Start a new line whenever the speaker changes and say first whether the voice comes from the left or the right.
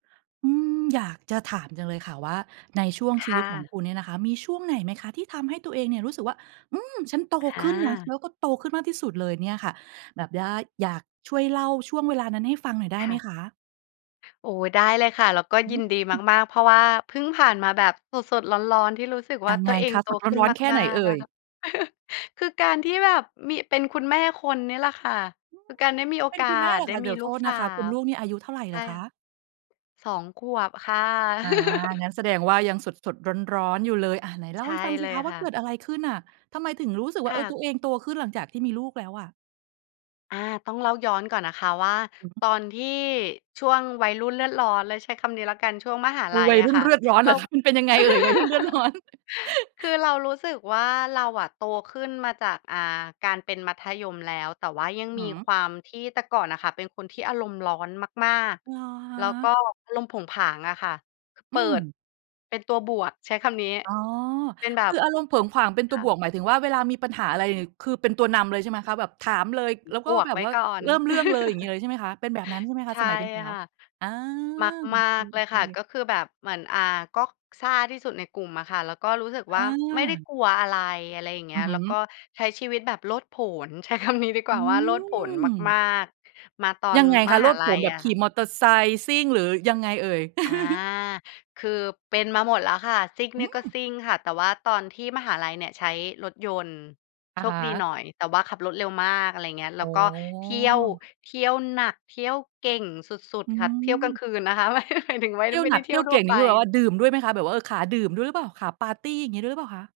right: อืม อยากจะถามจังเลยค่ะว่า ในช่วง
left: ค
right: ชีว
left: ่
right: ิตของค
left: ะ
right: ุณเนี่ยนะคะ มีช่วงไหนไหมคะที่ทำให้ตัวเองเนี่ย รู้สึกว่า อืม ฉันโต
left: อ
right: ขึ้นนะ แล
left: า
right: ้วก็โตขึ้นมากที่สุดเลยเนี่ยค่ะ แบบว่าอยาก ช่วยเล่าช่วงเวลานั้นให้ฟังหน่อยได้
left: ค
right: ไห
left: ่
right: ม
left: ะ
right: คะ?
left: โอ้ ได้เลยค่ะ แล้วก็
right: อื
left: ยินดี
right: ม
left: มาก ๆ เพราะว่าเพิ่งผ่านมาแบบสด ๆ ร้อน ๆ ที่รู้สึกว
right: ย
left: ่
right: ั
left: า
right: ง
left: ต
right: ไ
left: ั
right: ง
left: วเอ
right: ค
left: ง
right: ะ
left: โต
right: สด
left: ขึ้น
right: ร้อน ๆ แค่ไ
left: ม
right: ห
left: า
right: นเ
left: ก
right: อ
left: ๆ
right: ่
left: อะ
right: ย?
left: ค่ะ คือการที่แบบมี เป็นคุณแม่คนนี่แหละค่ะ
right: อือ
left: คือการได้มีโอ
right: เป็
left: ก
right: น
left: า
right: คุณแม่
left: ส
right: เหรอ
left: ได้
right: คะ เ
left: ม
right: ด
left: ี
right: ี๋ยวโ
left: ลู
right: ท
left: ก
right: ษ
left: ส
right: น
left: า
right: ะคะ คุณ
left: ว
right: ลูกนี่อายุเท่าไร
left: ใ
right: เ
left: ช
right: หร
left: ่
right: อค
left: ค่
right: ะ?
left: ะ 2 ขวบค่ะ
right: อา งั้นแสดงว่ายังสด ๆ ร้อน ๆ อยู่เลย อ่า ไหนเล
left: ใ
right: ่
left: ช
right: าใ
left: ่
right: ห้ฟังส
left: เ
right: ิ
left: ล
right: ค
left: ย
right: ะว่
left: ค
right: า
left: ่
right: เกิ
left: ะ
right: ดอะไรขึ้นน่ะ ทำไมถึงรู้สึกว
left: ค
right: ่า เอ
left: ่
right: ่อ
left: ะ
right: ตัวเองโตขึ้นหลังจากที่มีลูกแล้วอะ?
left: อา ต้องเล่าย้อนก่อนนะคะว่า
right: อือฮึ
left: ตอนที่ช่วงวัยรุ่นเลือดร้อนเลยใช้คำนี้แล้วกัน ช่วงมหา
right: ก
left: ล
right: ู
left: ั
right: ว
left: ย
right: ัย
left: อ
right: ร
left: ะ
right: ุ่น
left: ค่ะ
right: เลือดร้อน
left: เ
right: เ
left: ร
right: หร
left: า
right: อคะ? มันเป็นยังไง เอ่ย วัยรุ่นเลือดร้อน?
left: คือเรารู้สึกว่าเราอะโตขึ้นมาจาก อ่า การเป็นมัธยมแล้ว แต่ว่ายัง
right: อื้อฮ
left: มี
right: ือ
left: ความที่ แต่ก่อนอะค่ะเป็นคนที่อารมณ์ร้อนมาก
right: เหรอค
left: ๆ แล้วก็
right: ะ?
left: อารมณ์โผงผางอะค่ะ เป
right: อื
left: ิด
right: ม
left: เป็นตัวบวก ใช้คำนี้
right: อ๋อ
left: เป็นแบ
right: ค
left: บ
right: ืออารมณ์เผิงผางเป็นต
left: ค
right: ัว
left: ่
right: บ
left: ะ
right: วก หมายถึงว่าเวลามีปัญหาอะไร คือเป็นตัวนำเลยใช่ไหมคะ? แบบถามเลย แล้วก
left: บ
right: ็
left: ว
right: แ
left: ก
right: บ
left: ไ
right: บ
left: ว้
right: ว่า
left: ก่อน
right: เริ่มเรื่องเลย อย่างงี้เลยใช่ไหมคะ? เป็นแบบนั้นใช่ไหมค
left: ใ
right: ะ
left: ช
right: ส
left: ่
right: มัยเป็นสาว?
left: ค่ะ
right: อา โอ
left: มาก ๆ เลย
right: เค
left: ค่ะ
right: ๆ
left: ก็คือแบบเหมือน อ่า ก็ซ่าที่สุดในกลุ่มอะค่ะ แล้วก็รู้สึก
right: อ
left: ว่า ไม่ได้
right: า
left: กลัวอะไร อะไรอย่างเง
right: อ
left: ี้
right: ือ
left: ย
right: ฮ
left: แล้ว
right: ึ
left: ก็ใช้ชีวิตแบบโลดโผน ใช้ คำ นี้ดีก
right: อ
left: ว
right: ื
left: ่าว่าโลดโผนม
right: ม
left: าก ๆ มาตอ
right: ย
left: น
right: ังไง
left: ม
right: คะ โล
left: หา
right: ด
left: ล
right: โผ
left: ั
right: น
left: ย
right: แบ
left: อ
right: บ
left: ะ
right: ข
left: ค
right: ี
left: ่ะ
right: ่มอเตอร์ไซค์ซิ่ง หรือยังไงเอ่ย?
left: อา คือเป็นมาหมดแล้วค่ะ ซิ่ง
right: อ
left: เ
right: ื
left: นี่ยก็
right: ม
left: ซิ่งค่ะ แต่ว่าตอนที่มหาลัยเนี่ยใช้รถยนต์
right: อะ
left: โช
right: ฮ
left: คดี
right: ะ
left: หน่อย แต่ว่าขับรถเร็วมาก อะไรอย่างเงี้ย แ
right: อ
left: ล
right: ๋
left: ้ว
right: อ
left: ก็เที่ยว เที่ยวหนัก เที่ยวเก่งสุด
right: อื
left: ๆ ค่ะ เที่ยวกล
right: ม
left: างคืนนะคะ ไม่ หมายถึงไม่
right: เที่ยว
left: ไม่
right: หน
left: ไ
right: ั
left: ด้
right: ก
left: เท
right: เท
left: ี
right: ี
left: ่ย
right: ่ย
left: ว
right: ว
left: ท
right: เ
left: ั
right: ก
left: ่ว
right: ่ง นี
left: ไป
right: ่คือแบบว่าดื่มด้วยไหมคะ? แบบว่า เออ ขาดื่มด้วยหรือเปล่า? ขาปาร์ตี อย่างงี้ด้วยหรือเปล่าคะ?